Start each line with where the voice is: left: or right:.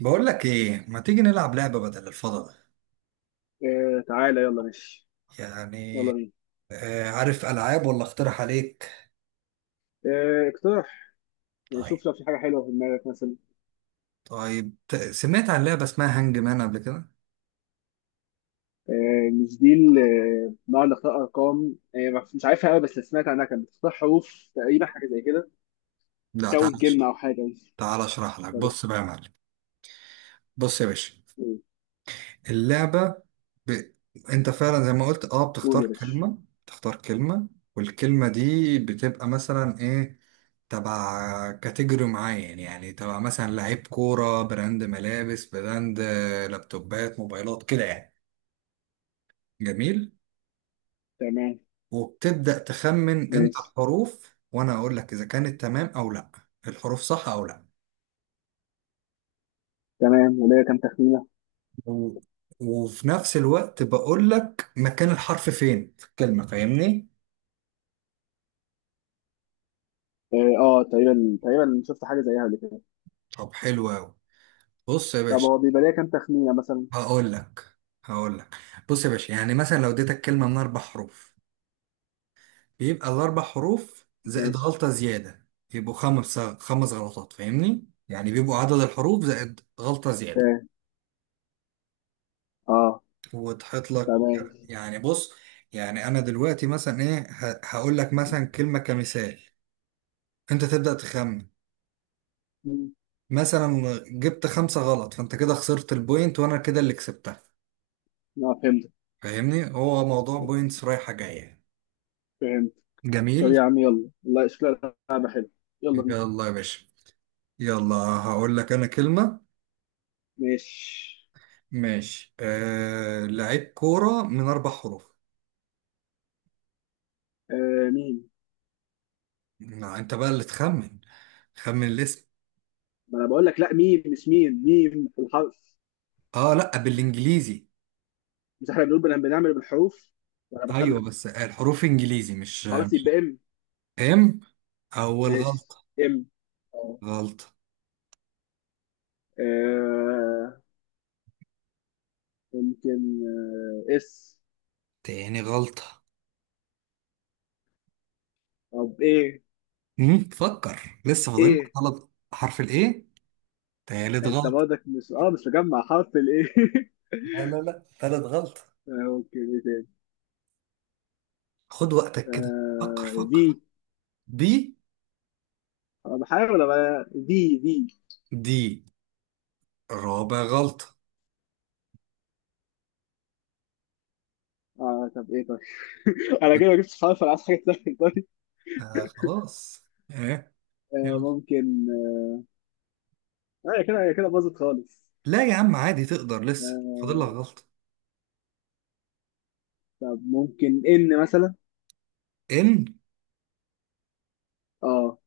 right: بقول لك ايه ما تيجي نلعب لعبة بدل الفضاء.
left: آه، تعالى يلا ماشي.
right: يعني
left: يلا بينا.
right: عارف العاب ولا اقترح عليك؟
left: آه، اقترح. يعني
right: طيب،
left: شوف، لو في حاجة حلوة في دماغك مثلا.
right: طيب، سمعت عن لعبة اسمها هانج مان قبل كده؟
left: آه، مش دي نقعد نختار أرقام، مش عارفها قوي، بس اللي سمعت عنها كانت بتختار حروف تقريبا، حاجة زي كده.
right: لا تعال
left: تكون
right: أش-
left: كلمة أو حاجة، ماشي.
right: تعال اشرح لك،
left: طب يا
right: بص
left: باشا.
right: بقى يا معلم. بص يا باشا،
left: قول.
right: اللعبة ب... انت فعلا زي ما قلت، اه،
left: قول
right: بتختار
left: يا باشا.
right: كلمة. تختار كلمة، والكلمة دي بتبقى مثلا ايه؟ تبع كاتيجوري معين، يعني تبع مثلا لعيب كورة، براند ملابس، براند لابتوبات، موبايلات، كده يعني. جميل.
left: تمام.
right: وبتبدأ تخمن انت
left: ماشي.
right: الحروف وانا اقول لك اذا كانت تمام او لا، الحروف صح او لا.
left: تمام، وليا كام تخمينة؟
right: و... وفي نفس الوقت بقول لك مكان الحرف فين في الكلمة، فاهمني؟
left: اه، تقريبا تقريبا شفت حاجة زيها قبل كده.
right: طب حلو قوي. بص يا
left: طب،
right: باشا،
left: هو بيبقى ليا كام تخمينة مثلا؟
right: هقول لك هقول لك. بص يا باشا، يعني مثلا لو اديتك كلمة من اربع حروف، بيبقى الاربع حروف زائد
left: ماشي.
right: غلطة زيادة. يبقوا خمس غلطات، فاهمني؟ يعني بيبقوا عدد الحروف زائد غلطة زيادة
left: اه، آه،
right: وتحط لك.
left: تمام.
right: يعني بص، يعني انا دلوقتي مثلا ايه، هقول لك مثلا كلمة كمثال، انت تبدأ تخمن.
left: مم.
right: مثلا جبت خمسة غلط، فانت كده خسرت البوينت وانا كده اللي كسبتها.
left: اه، فهمت.
right: فاهمني؟ هو موضوع بوينتس رايحة جاية.
left: فهمت. طب يا
right: جميل.
left: عم، يلا والله شكلها لعبة حلوة. يلا بينا.
right: يلا يا باشا، يلا هقول لك انا كلمة.
left: ماشي.
right: ماشي، لعيب كورة من اربع حروف.
left: آه، ميم.
right: ما انت بقى اللي تخمن، خمن الاسم.
left: ما انا بقول لك، لا ميم، مش ميم، ميم في الحرف.
right: اه لا، بالانجليزي.
left: مش احنا بنقول بنعمل بالحروف؟ وانا
right: ايوه
left: بخمن.
right: بس الحروف انجليزي مش.
left: خلاص يبقى ام.
right: ام، اول
left: ماشي.
right: غلطة.
left: ام. اه.
right: غلطة.
left: آه، ممكن. آه، اس.
right: تاني غلطة.
left: طب ايه.
right: مم، فكر، لسه فاضل لك
left: ايه،
right: غلط. حرف الايه، تالت
left: انت
right: غلطة.
left: برضك مش مجمع حرف الايه؟
right: لا لا لا، تالت غلطة.
left: آه، ممكن ايه تاني.
right: خد وقتك كده، فكر
left: آه،
right: فكر.
left: في.
right: بي.
left: انا بحاول ابقى في.
right: دي، رابع غلطة.
left: اه، طب ايه؟ طيب. انا كده ما جبتش خالص، انا عايز حاجه تسهل. طيب.
right: آه خلاص، ايه؟
left: آه،
right: يلا.
left: ممكن. اه، هي كده، هي كده باظت خالص.
right: لا يا عم، عادي، تقدر، لسه فاضل لك
left: آه.
right: غلطة.
left: طب ممكن ان مثلا.
right: ان،
left: اه.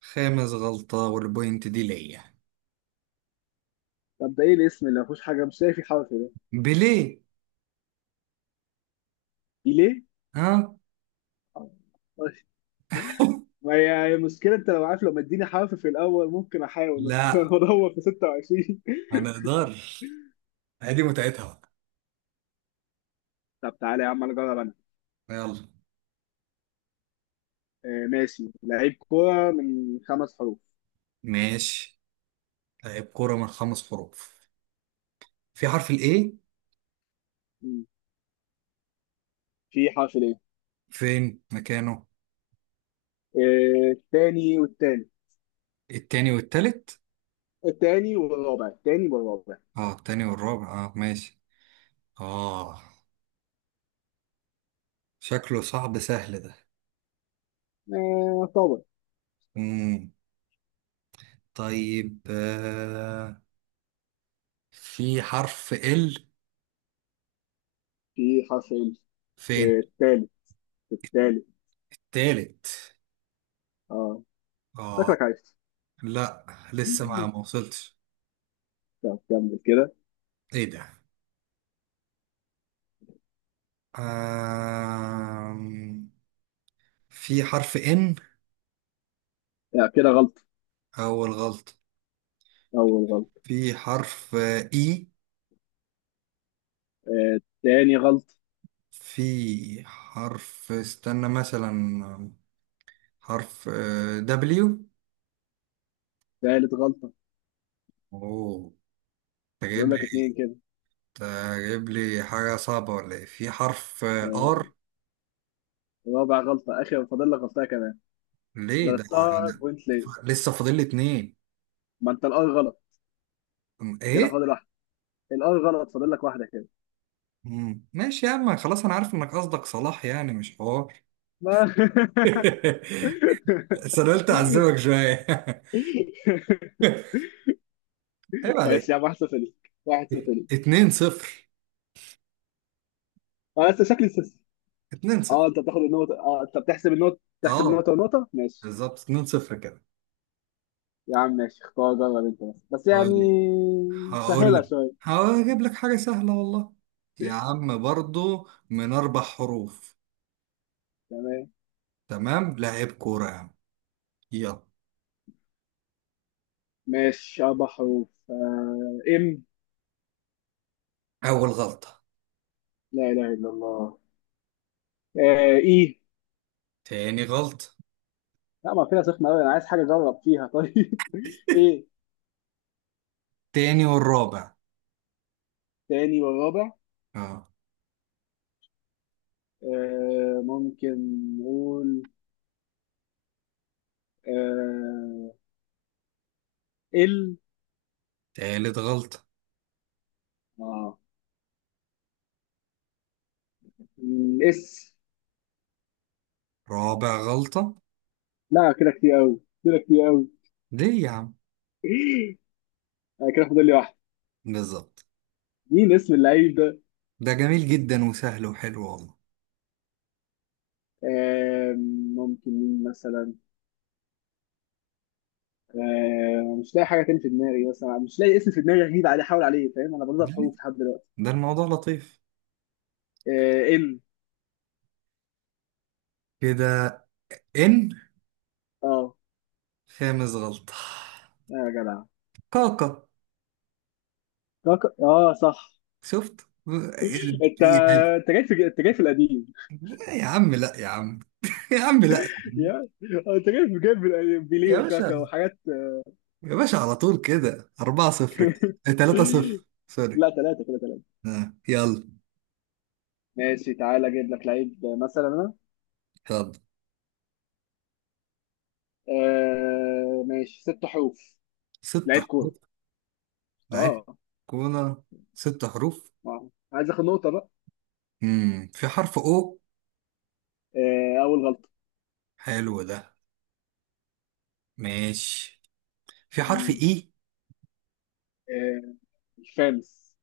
right: خامس غلطة والبوينت دي ليا.
left: طب ده ايه الاسم اللي ما فيهوش حاجه؟ مش لاقي فيه حرف ده.
right: بليه.
left: ليه.
right: ها.
left: آه، ماشي. ما هي مشكلة، انت لو عارف، لو مديني حرف في الاول ممكن احاول بس. انا
right: لا،
left: بدور في 26.
right: ما نقدرش، هي دي متعتها بقى.
left: طب تعالى يا عم، انا اجرب انا.
right: يلا.
left: آه ماشي، لعيب كورة من خمس حروف.
right: ماشي، لاعب كورة من خمس حروف. في حرف الاي.
left: مم. في حرف ليه.
right: فين مكانه؟
left: آه،
right: التاني والتالت.
left: التاني والرابع. التاني والرابع.
right: اه التاني والرابع، اه ماشي، اه. شكله صعب، سهل ده.
left: آه، طبعا.
right: مم. طيب، آه، في حرف ال.
left: في حرف ال.
right: فين؟
left: آه، التالت. التالت.
right: تالت.
left: اه.
right: اه.
left: شكلك عايز.
right: لا لسه، ما وصلتش.
left: طب كمل كده.
right: ايه ده؟ آم، في حرف ان.
left: لا، كده غلط.
right: اول غلط.
left: اول غلط.
right: في حرف اي.
left: آه، تاني غلط.
right: في حرف، استنى مثلا، حرف دبليو.
left: تالت غلطة.
right: اوه، انت جايب
left: بقول لك اتنين
right: لي،
left: كده.
right: انت جايب لي حاجة صعبة ولا ايه؟ في حرف ار.
left: آه، رابع غلطة. اخر، فاضل لك غلطة كمان.
right: ليه ده؟
left: غلطتها
right: ده
left: بوينت ليه.
right: لسه فاضل لي اتنين.
left: ما انت الار غلط. كده
right: ايه.
left: فاضل واحدة. الار غلط، فاضل لك واحدة كده.
right: مم. ماشي يا عم، خلاص، انا عارف انك قصدك صلاح يعني، مش حوار.
left: ما
right: بس انا قلت اعذبك شوية. عيب عليك.
left: ماشي يا عم، واحد صفر ليك، واحد صفر ليك.
right: اتنين صفر،
left: انا لسه شكلي.
right: اتنين صفر.
left: اه، انت بتحسب النقطة. تحسب
right: اه
left: النقطة ونقطة، ماشي.
right: بالظبط، اتنين صفر كده.
left: يا عم ماشي، اختار جرب انت بس
right: اه،
left: يعني.
right: هقول
left: سهلة
right: لك،
left: شوية.
right: هجيب لك حاجة سهلة والله. يا عم برضو من أربع حروف.
left: تمام.
right: تمام، لعيب كورة يا عم. يلا.
left: ماشي، أربع حروف. آه، إم.
right: أول غلطة.
left: لا إله إلا الله. آه، إيه.
right: تاني غلطة.
left: لا، ما فيها سخنة أوي، أنا عايز حاجة أجرب فيها طيب. إيه.
right: تاني والرابع.
left: تاني والرابع.
right: اه.
left: آه، ممكن. نقول. آه. ال.
right: تالت غلطة.
left: آه. م، اس.
right: رابع غلطة.
left: لا، كده كتير أوي، كده كتير أوي.
right: ليه يا عم؟
left: آه، كده فاضل لي واحدة.
right: بالظبط.
left: مين اسم اللعيب ده؟
right: ده جميل جدا وسهل وحلو والله.
left: آم، ممكن مين مثلا. مش لاقي حاجه تاني في دماغي، مثلا مش لاقي اسم في دماغي غريب عليه احاول عليه. فاهم، انا بنطق
right: ليه؟
left: حروف لحد دلوقتي.
right: ده الموضوع لطيف
left: آه، ال.
right: كده. إن،
left: اه.
right: خامس غلطة.
left: آه يا جدع.
right: كاكا.
left: اه، صح.
right: شفت؟
left: انت
right: يعني.
left: انت جاي في القديم.
right: يا عم لا يا عم. يا عم لا يا عم.
left: يا. آه، انت جاي في القديم. بيليه
right: يا
left: وكاكا
right: باشا،
left: وحاجات.
right: يا باشا، على طول كده، 4-0. 3 0 سوري.
left: لا، ثلاثه كده، ثلاثه.
right: آه، يلا.
left: ماشي، تعالى اجيب لك لعيب. مثلا انا.
right: يلا،
left: آه ماشي، ست حروف.
right: ست
left: لعيب كوره.
right: حروف. لعيب
left: اه.
right: كوره، ست حروف.
left: آه. عايز اخد نقطه بقى.
right: امم، في حرف او.
left: آه، اول غلطه.
right: حلو ده، ماشي. في حرف
left: مم.
right: اي.
left: آه. الخامس.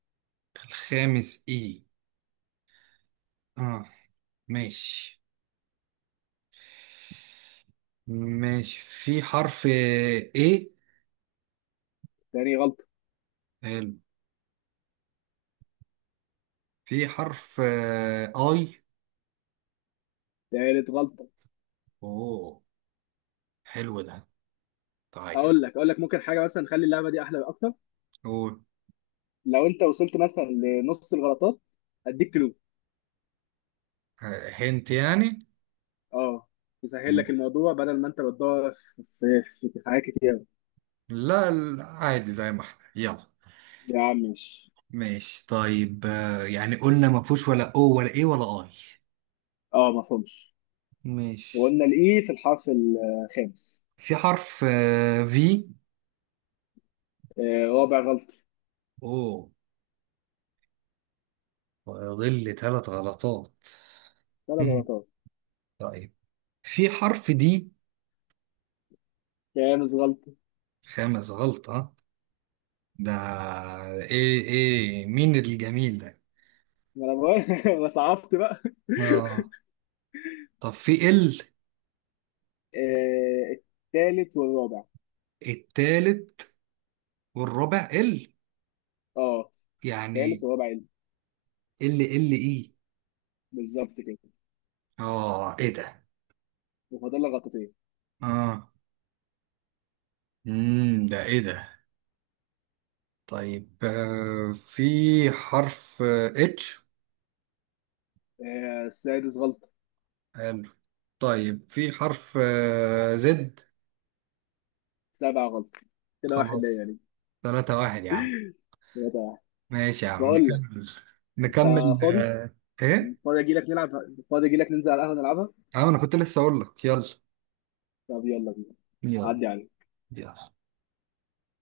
right: الخامس اي، اه، ماشي ماشي. في حرف ايه.
left: تاني غلطه.
right: حلو. في حرف اي.
left: تالت غلطه.
right: اوه، حلو ده. طيب.
left: اقول لك ممكن حاجه مثلا، نخلي اللعبه دي احلى اكتر.
right: قول.
left: لو انت وصلت مثلا لنص الغلطات، اديك كلو.
right: آه هنت يعني.
left: اه. يسهل لك الموضوع بدل ما انت بتدور في حاجات كتير.
right: لا، عادي، زي ما احنا، يلا.
left: يا عم مش.
right: ماشي، طيب، آه، يعني قلنا ما فيهوش ولا او، ولا ايه، ولا اي.
left: اه، ما فهمش.
right: ماشي.
left: وقلنا الاي في الحرف الخامس.
right: في حرف. في.
left: آه، رابع غلطه.
right: او. ويضل لي ثلاث غلطات.
left: ثلاث
right: مم.
left: غلطات.
right: طيب، في حرف دي.
left: خامس غلطه.
right: خامس غلطة. ده ايه؟ ايه مين الجميل ده؟
left: ما انا بقول- ما صعبت بقى.
right: اه. طب في ال.
left: آه، التالت والرابع.
right: التالت والرابع. ال،
left: اه،
right: يعني،
left: التالت والرابع.
right: ال ال ايه.
left: بالظبط كده.
right: اه ايه ده؟
left: وفاضل لك غلطتين.
right: اه. امم، ده ايه ده؟ طيب، آه، في حرف اتش.
left: آه، السادس غلط.
right: حلو. طيب، في حرف زد.
left: السابع غلط. كده واحد ليا
right: خلاص،
left: يعني.
right: ثلاثة واحد يا عم.
left: ثلاثة واحد.
right: ماشي يا عم،
left: بقول لك.
right: نكمل.
left: انت
right: نكمل
left: فاضي؟
right: آه، ايه؟
left: فاضي اجي لك نلعب؟ فاضي اجي لك ننزل على القهوة نلعبها؟
right: اه انا كنت لسه اقول لك يلا.
left: طب يلا بينا.
right: يلا.
left: عدي عليك.
right: يلا